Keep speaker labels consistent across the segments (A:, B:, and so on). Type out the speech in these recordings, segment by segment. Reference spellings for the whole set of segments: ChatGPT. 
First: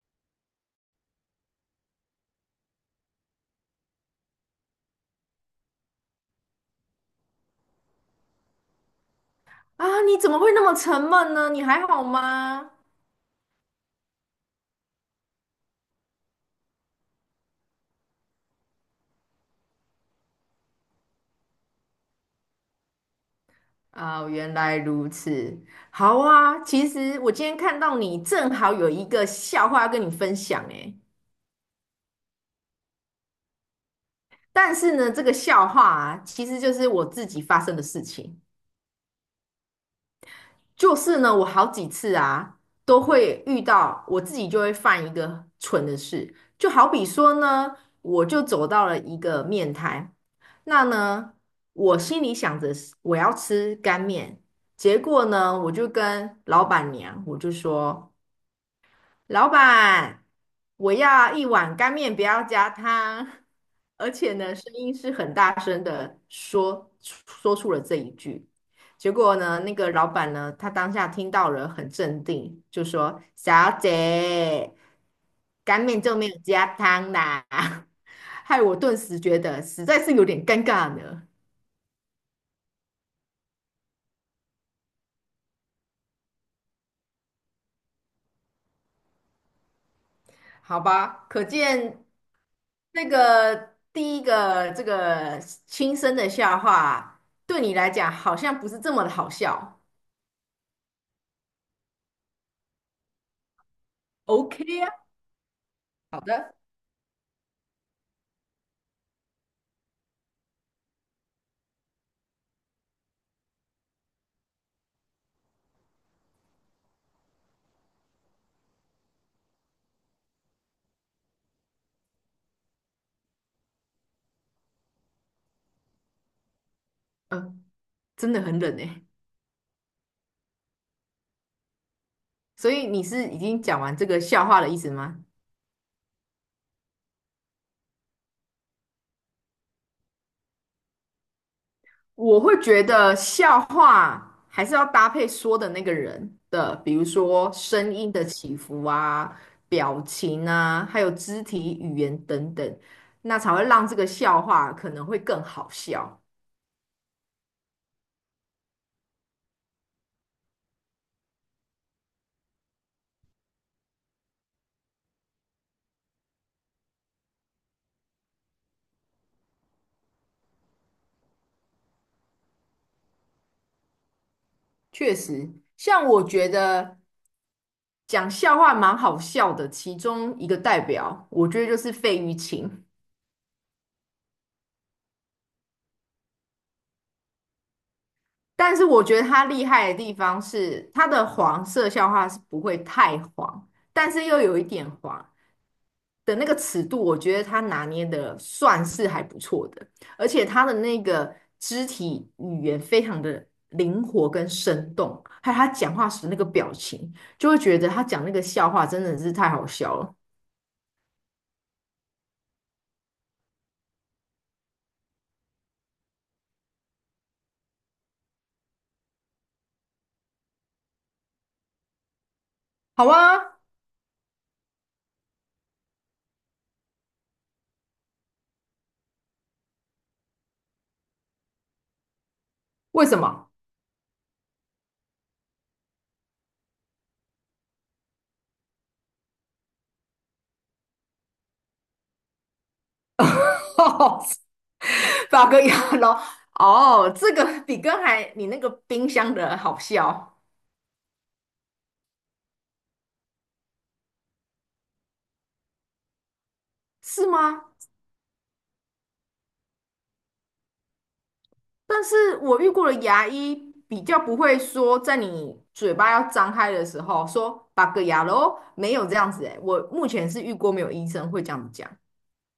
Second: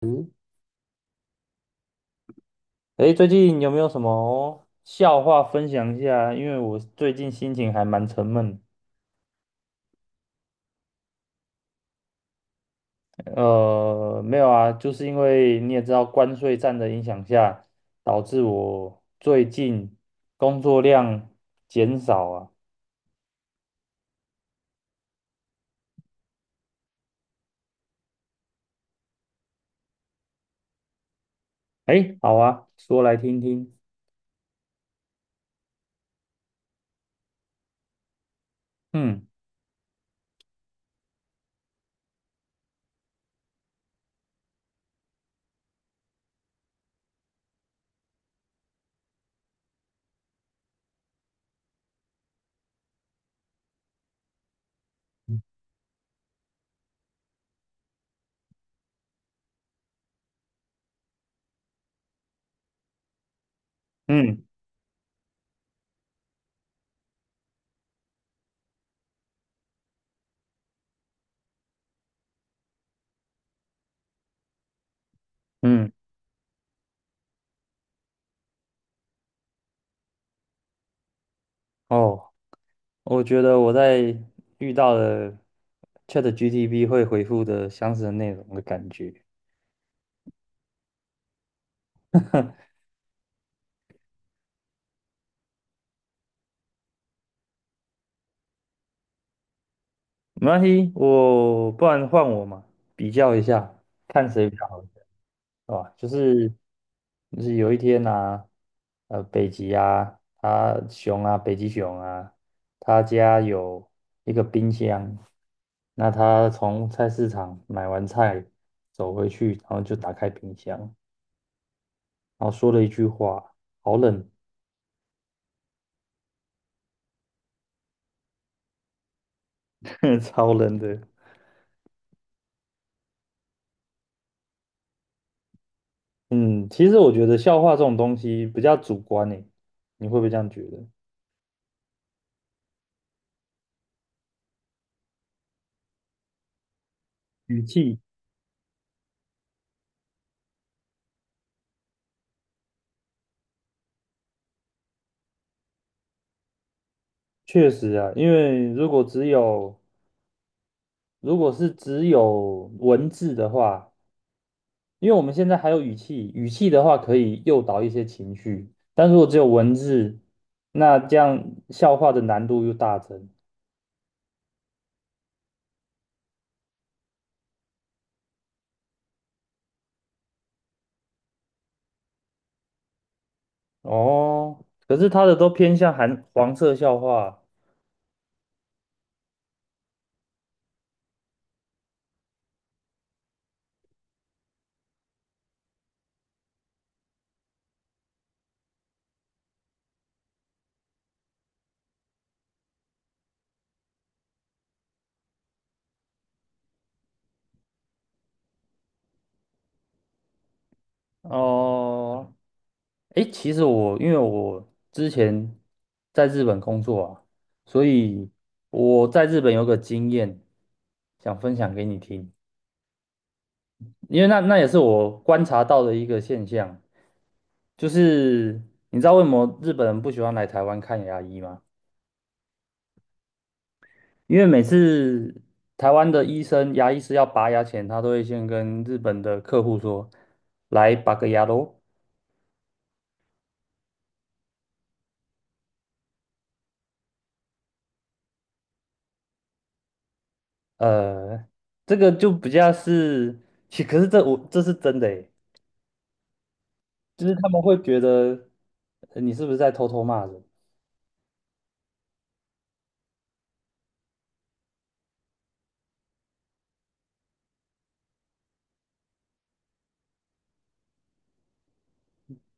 A: 嗯，诶，最近有没有什么笑话分享一下？因为我最近心情还蛮沉闷。
B: 啊，你怎么会那么沉闷呢？你还好吗？
A: 没有啊，就是因为你也知道关税战的影响下，导致我最近工作量减少啊。
B: 啊，原来如此。好啊，其实我今天看到你正好有一个笑话要跟你分享诶，
A: 诶，好啊，说来听听。
B: 但是呢，这个笑话啊，其实就是我自己发生的事情。
A: 嗯
B: 就是呢，我好几次啊，都会遇到我自己就会犯一个蠢的事，就好比说呢，我就走到了一个面摊，那呢，我心里想着是我要吃干面，结果呢，我就跟老板娘说。老板，我要一碗干面，不要加汤。而且
A: 嗯
B: 呢，声音是很大声的说出了这一句。结果呢，那个老板呢，他当下听到了，很镇定，就说："小姐，干
A: 嗯，
B: 面就没有加汤啦。害我顿时觉得实在是有点尴尬呢。
A: 哦，我觉得我在遇到了 ChatGPT 会回复的相似的内容的感觉。
B: 好吧，可见那个第一个这个轻声的笑话，对你来讲好像不是这么的好笑。
A: 没关系，我不然换我嘛，比较一下，看谁比较好，
B: OK 啊，
A: 对吧？就
B: 好
A: 是
B: 的，
A: 就是有一天啊，北极熊啊，他家有一个冰箱，那他从菜市场买完菜走回去，然后就打开冰箱，然后说了一句话："好冷，
B: 嗯，真的很冷诶。
A: 超冷的。"
B: 所以你是已经讲完这个笑话的意思吗？
A: 嗯，其实我觉得笑话这种东西比较主观诶，你会不会这样觉得？
B: 我会觉得笑话还是要搭配说的那个人的，比如说
A: 语
B: 声
A: 气。
B: 音的起伏啊、表情啊，还有肢体语言等等，那才会让这个笑话可能会更好笑。
A: 确实啊，因为如果是只有文字的话，因为我们现在还有语气，语气的话可以诱导一些情绪，但如果只有文字，那这样笑话的难度又大增。
B: 确实，像我觉得讲笑话蛮好笑的，其中一个代表，我觉得就是费玉清。
A: 哦，可是他的都偏向含黄色笑话。
B: 但是我觉得他厉害的地方是，他的黄色笑话是不会太黄，但是又有一点黄的那个尺度，我觉得他拿捏的算是还不错的。而且他的那个肢体语言非常的灵活跟生动，还有他讲话时那个表情，就会觉得他讲那个笑话真的是太好笑了。
A: 哦，诶，其实我因为我之前在日本工作啊，所以我在日本有个经验，想分享给你听。
B: 好啊，
A: 因为那也是我观察到的一个现象，就是你知道为什么日本人不喜欢来台湾看牙医吗？
B: 为什么？
A: 因为每次台湾的医生、牙医是要拔牙前，他都会先跟日本的客户说："来拔个牙喽。"
B: 哦，法国洋哦，这个比刚才你那个冰箱的好笑，
A: 呃，这个就比较是，可是这我这是真的诶，就
B: 是
A: 是他们
B: 吗？
A: 会觉得你是不是在偷偷骂人？
B: 但是我遇过的牙医比较不会说，在你嘴巴要张开的时候说"八个牙咯没有这样子诶，我目前是遇过没有医生会这样子讲。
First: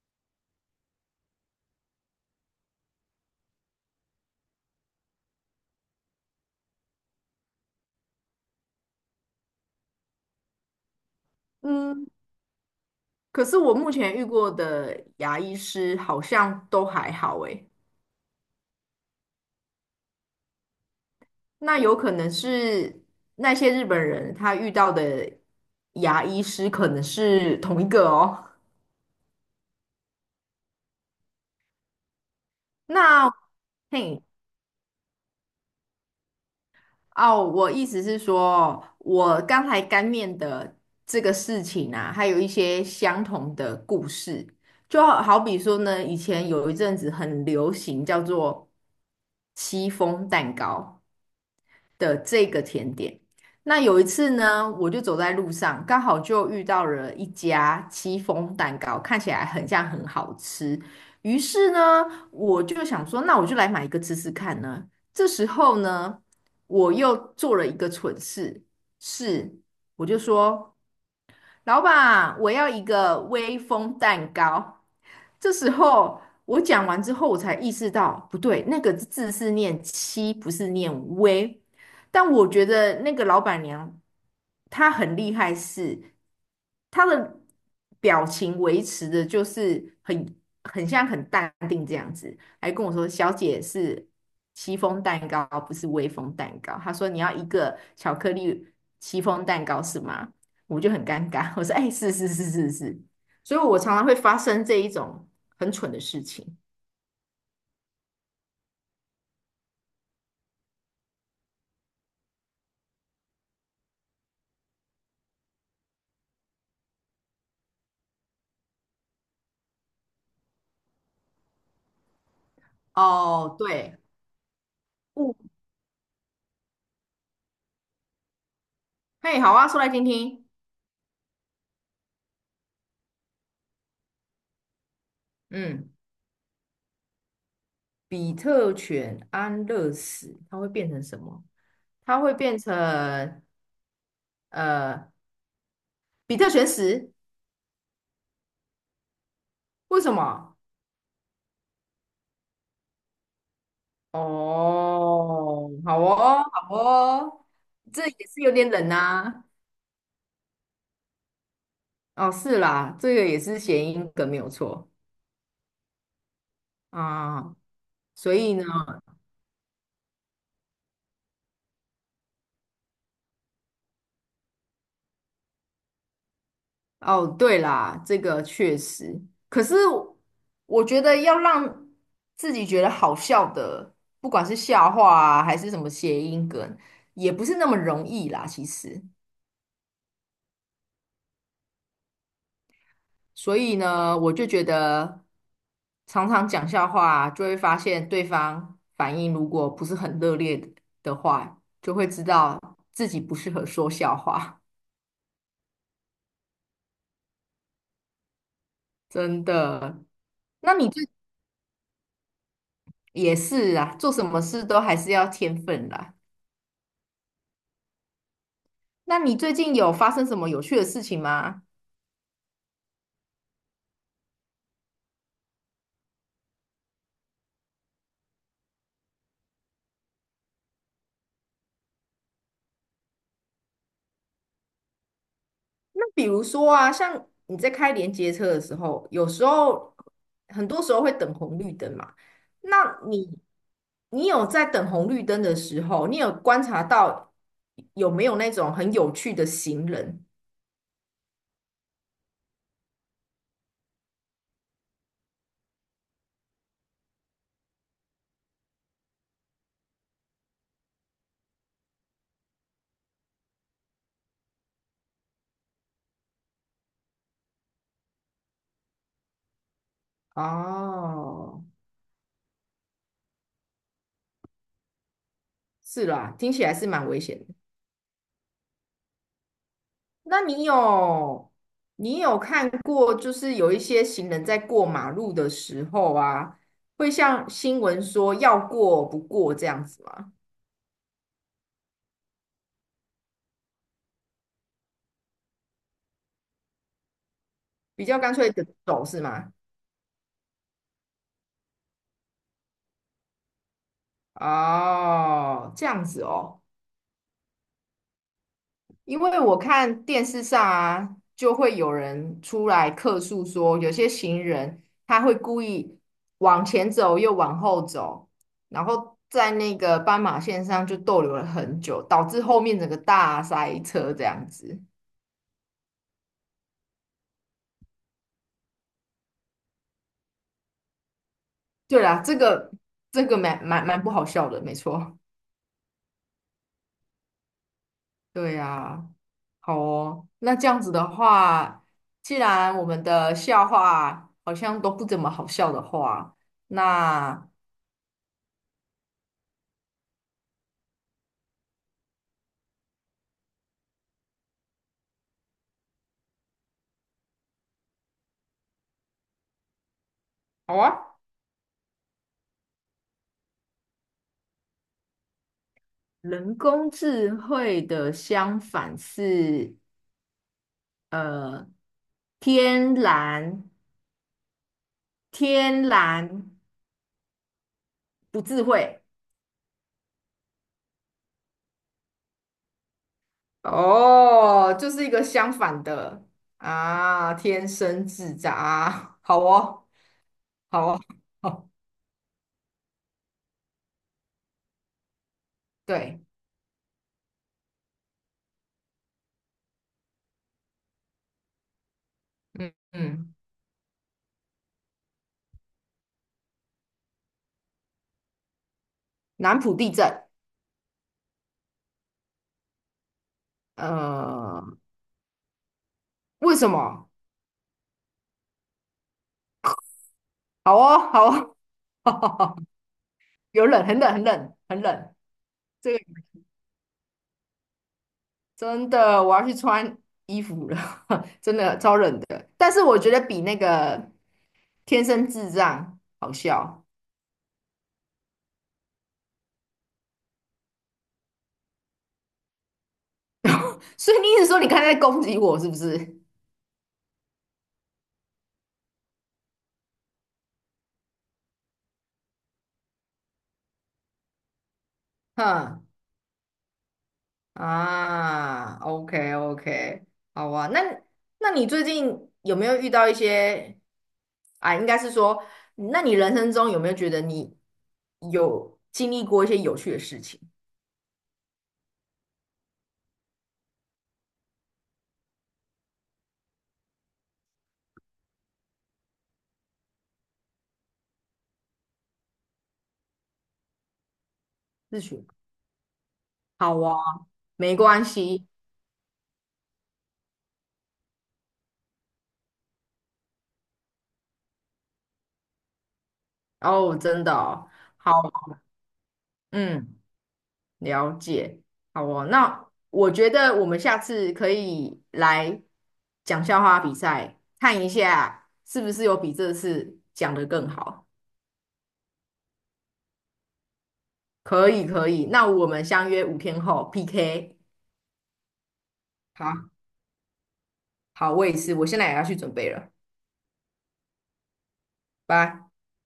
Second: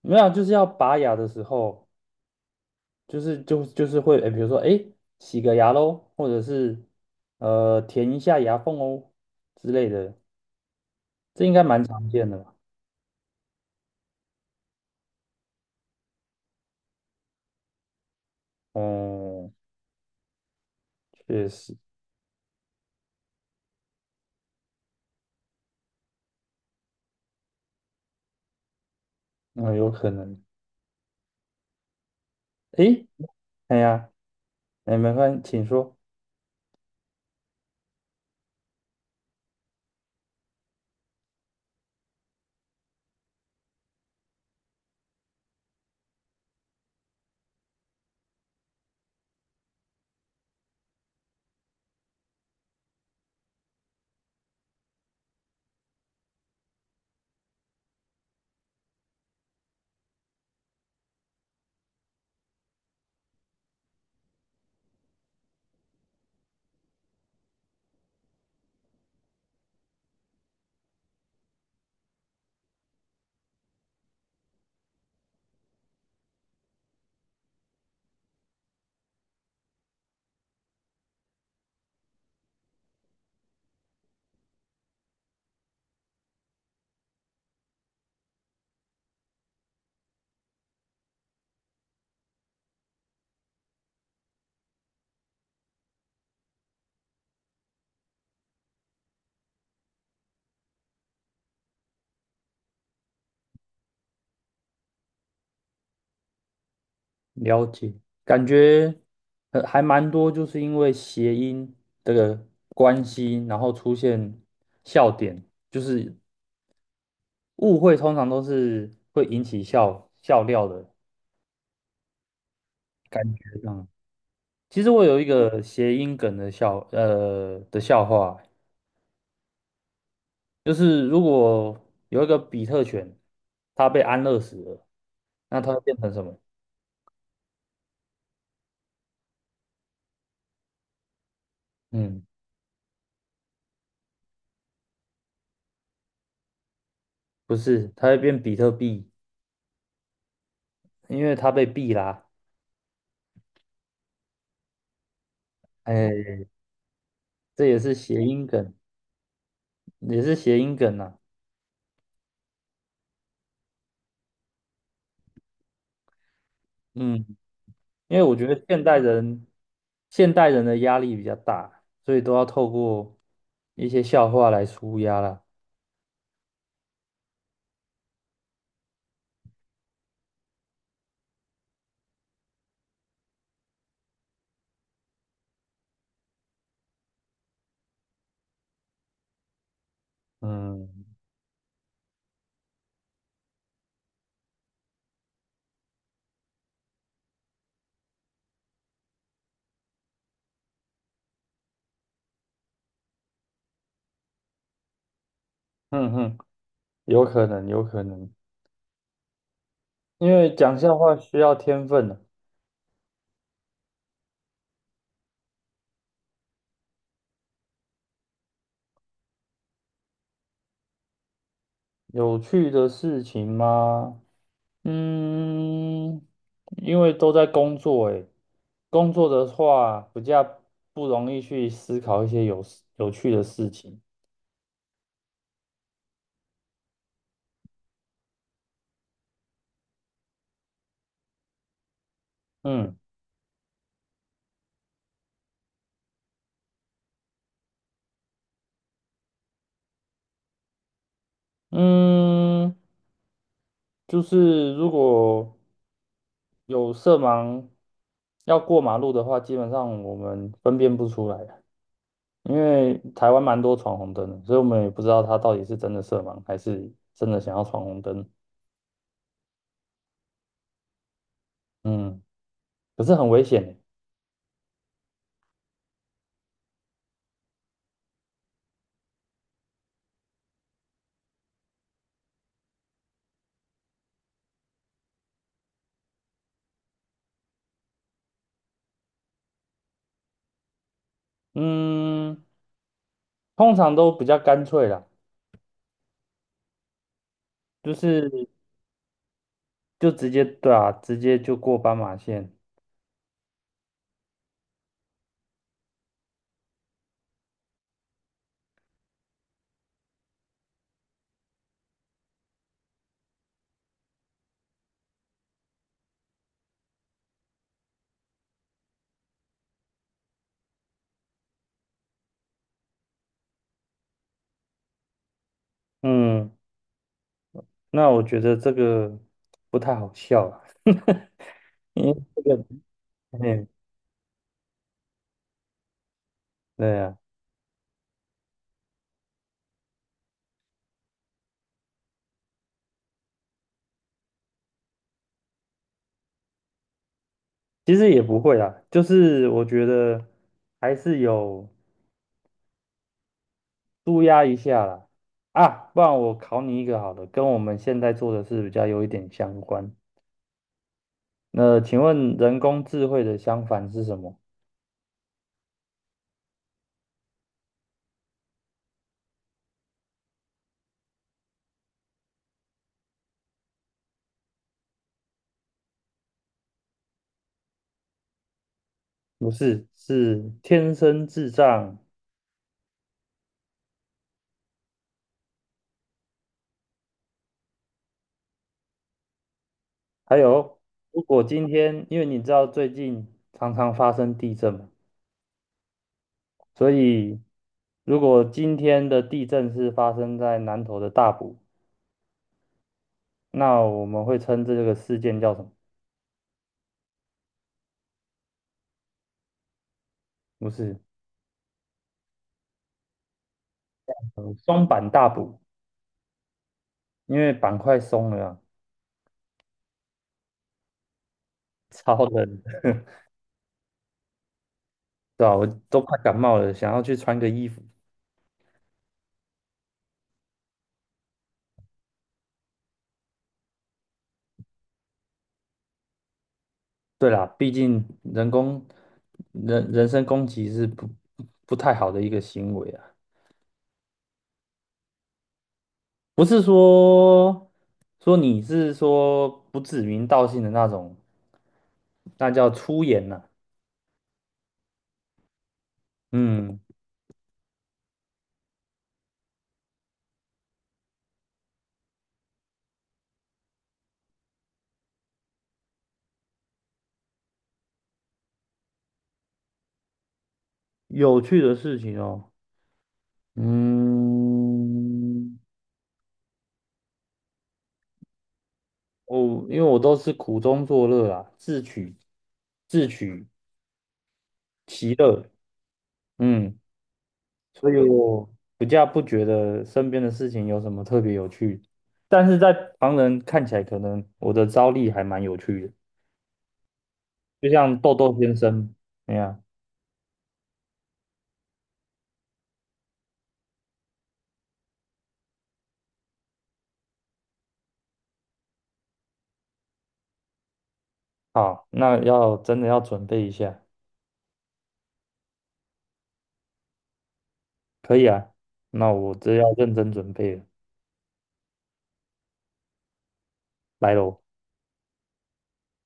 A: 没有啊，就是要拔牙的时候。就是会，哎，比如说，哎，洗个牙喽，或者是填一下牙缝哦之类的，这应该蛮
B: 嗯，
A: 常见的吧？
B: 可是我目前遇过的牙医师好像都还好哎。
A: 哦，确实，
B: 那有可能是那些日本人他遇到的牙医师可能是同一个哦。
A: 嗯，有可能。哎，
B: 那
A: 哎呀，
B: 嘿
A: 哎，没关系，请说。
B: 哦，我意思是说，我刚才干面的这个事情啊，还有一些相同的故事，就好比说呢，以前有一阵子很流行叫做戚风蛋糕。的这个甜点。那有一次呢，我就走在路上，刚好就遇到了一家戚风蛋糕，看起来很像很好吃。于是呢，我就想说，那我就来买一个吃吃看呢。这时候呢，我又做了一个蠢事，是我就说老板，我要一个威风蛋糕。这时候我讲完之后，我才意识到不对，那个字是念七，不是念微。但我觉得那个老板娘她很厉害是，她的表情维持的就是很像很淡定这样子，还跟我说："小姐是戚风蛋糕，不是威风蛋糕。"她说："你要一个巧克力戚风蛋糕是吗？"我就很尴尬。我说："哎，是是是是是。"所以，我常常会发生这一种很蠢的事情。
A: 了解，感觉还蛮多，就是因为谐音这个关系，然后出现笑点，就是误会，通常都是会引起笑料的感
B: 哦，
A: 觉上。
B: 对，
A: 其实我有一
B: 物，
A: 个谐音梗的笑话，
B: 嘿，好啊，说来听听。
A: 就是如果有一个比特犬，它被安乐死了，那它会
B: 嗯，
A: 变成什么？
B: 比特犬安乐死，它会变成什么？它
A: 嗯，
B: 会变成呃，比特犬死？
A: 不是，它会变比特币，
B: 为什么？
A: 因为它被币啦。
B: 哦，好
A: 哎，
B: 哦，好哦，
A: 这也是
B: 这
A: 谐
B: 也是
A: 音
B: 有点
A: 梗，
B: 冷呐、
A: 也是谐音梗呐、
B: 哦，是啦，这个也是谐音梗，没有错
A: 嗯，
B: 啊。
A: 因为
B: 所
A: 我觉
B: 以
A: 得
B: 呢？
A: 现代人的压力比较大，所以都要透过一些笑话来舒压啦。
B: 哦，对啦，这个确实。可是我觉得要让自己觉得好笑的，不管是笑话啊，还是什么谐音梗，也不是那么容易啦，其实。
A: 嗯
B: 所以呢，我就觉得常常讲笑话，就会发现对方反应如果不是很热烈的话，就会知道自己不适合说笑话，
A: 哼哼，有可能，有可能。
B: 真的。
A: 因为
B: 那
A: 讲
B: 你
A: 笑
B: 这
A: 话需要天分啊
B: 也是啊，做什么事都还是要天分啦。那你最近有发生什么有趣的事情吗？
A: 有趣的事情吗？嗯，因为都在工作诶，工作的话比较不容易去思考一些有趣的事情。
B: 那比如说啊，像你在开连接车的时候，有时候很多时候会等红绿灯嘛。
A: 嗯
B: 那你你有在等红绿灯的时候，你有观察到有没有那种很有趣的行人？
A: 嗯，就是如果有色盲要过马路的话，基本上我们分辨不出来啊，因为台湾蛮多闯红灯的，所以我们也不知道他到底是真的色盲还是真的想要闯红灯。
B: 哦，
A: 嗯。可是很危险欸。
B: 是啦，听起来是蛮危险的。那你有看过，就是有一些行人在过马路的时候啊，会像新闻说要过不过这样子吗？
A: 嗯，通常都比较干脆啦，就
B: 比较干
A: 是
B: 脆的走是吗？
A: 就直接对啊，直接就过斑马线。
B: 哦，这样子哦。因为我看电视上啊，就会有人出来客诉说，有些行人他会故意往前走又往后走，然后在那个斑马线上就逗留了很久，导致后面整个大塞车这样子。
A: 嗯，那我觉得这个不太好笑啦，
B: 对
A: 因为
B: 啦，这
A: 这个，
B: 个这个蛮
A: 嗯，
B: 蛮蛮不好笑的，没错。
A: 对啊，
B: 对呀，好哦。那这样子的话，既然我们的笑话好像都不怎么好笑的话，那
A: 其实也不会啦，就是我觉得还是有舒压一下啦。啊，不然我考你一个好了，跟我们现在做的事比较有一点相关。
B: 好啊。
A: 那请问人工智慧的相反是什么？
B: 人工智慧的相反是呃天然天然不智慧
A: 不是，是天生智障。
B: 哦，就是一个相反的啊，天生智障啊，好哦，
A: 还有，
B: 好哦，
A: 如果今
B: 好，
A: 天，因为你知道最近常常发生地震嘛，
B: 对，
A: 所以如果今天的地震是发生在南投的大埔，
B: 嗯嗯，
A: 那我们会称这个事件叫什么？
B: 南浦地震，
A: 不是，
B: 呃，
A: 松板大补，
B: 为什么？
A: 因为板块松了啊，
B: 好哦，好
A: 超
B: 哦，
A: 冷 的，
B: 有冷，很冷，很冷，很冷。
A: 对吧？我
B: 这
A: 都
B: 个。
A: 快感冒了，想要去穿个衣服。
B: 真的，我要去穿衣服了，真的超冷的。但是我觉得比那个天生智障好笑。
A: 对啦，毕竟人工人人身攻击是不太好的一个行为啊。
B: 所以你一直说你刚才在攻击我是不是？
A: 不是说你是说不指名道姓的那种，那叫粗言呐、
B: 哼
A: 嗯，
B: 啊，OK OK,好啊。那你最近有没有遇到一些啊？应该是说，那你人生中有没有觉得你有经历过一些有趣的事情？
A: 有趣的事情哦。嗯，我因为我都是苦中作乐啊，自取
B: 是
A: 其
B: 学
A: 乐。嗯，
B: 好啊，没
A: 所以
B: 关系
A: 我比较不觉得身边的事情有什么特别有趣，但是在旁人看起来，可能我的招力还蛮有趣的，
B: 哦，真的
A: 就
B: 哦
A: 像
B: 好，
A: 豆豆先生那样。
B: 嗯。了解，好哦。那我觉得我们下次可以来讲笑话比赛，看一下是不是有比这次讲得更好。
A: 好，那要真的要准备一下，
B: 可以，可以。那我们相约5天后 PK。
A: 可以啊。那我这
B: 好，
A: 要认真准备了，
B: 好，我也是，我现在也要去准备了，
A: 来喽。
B: 拜。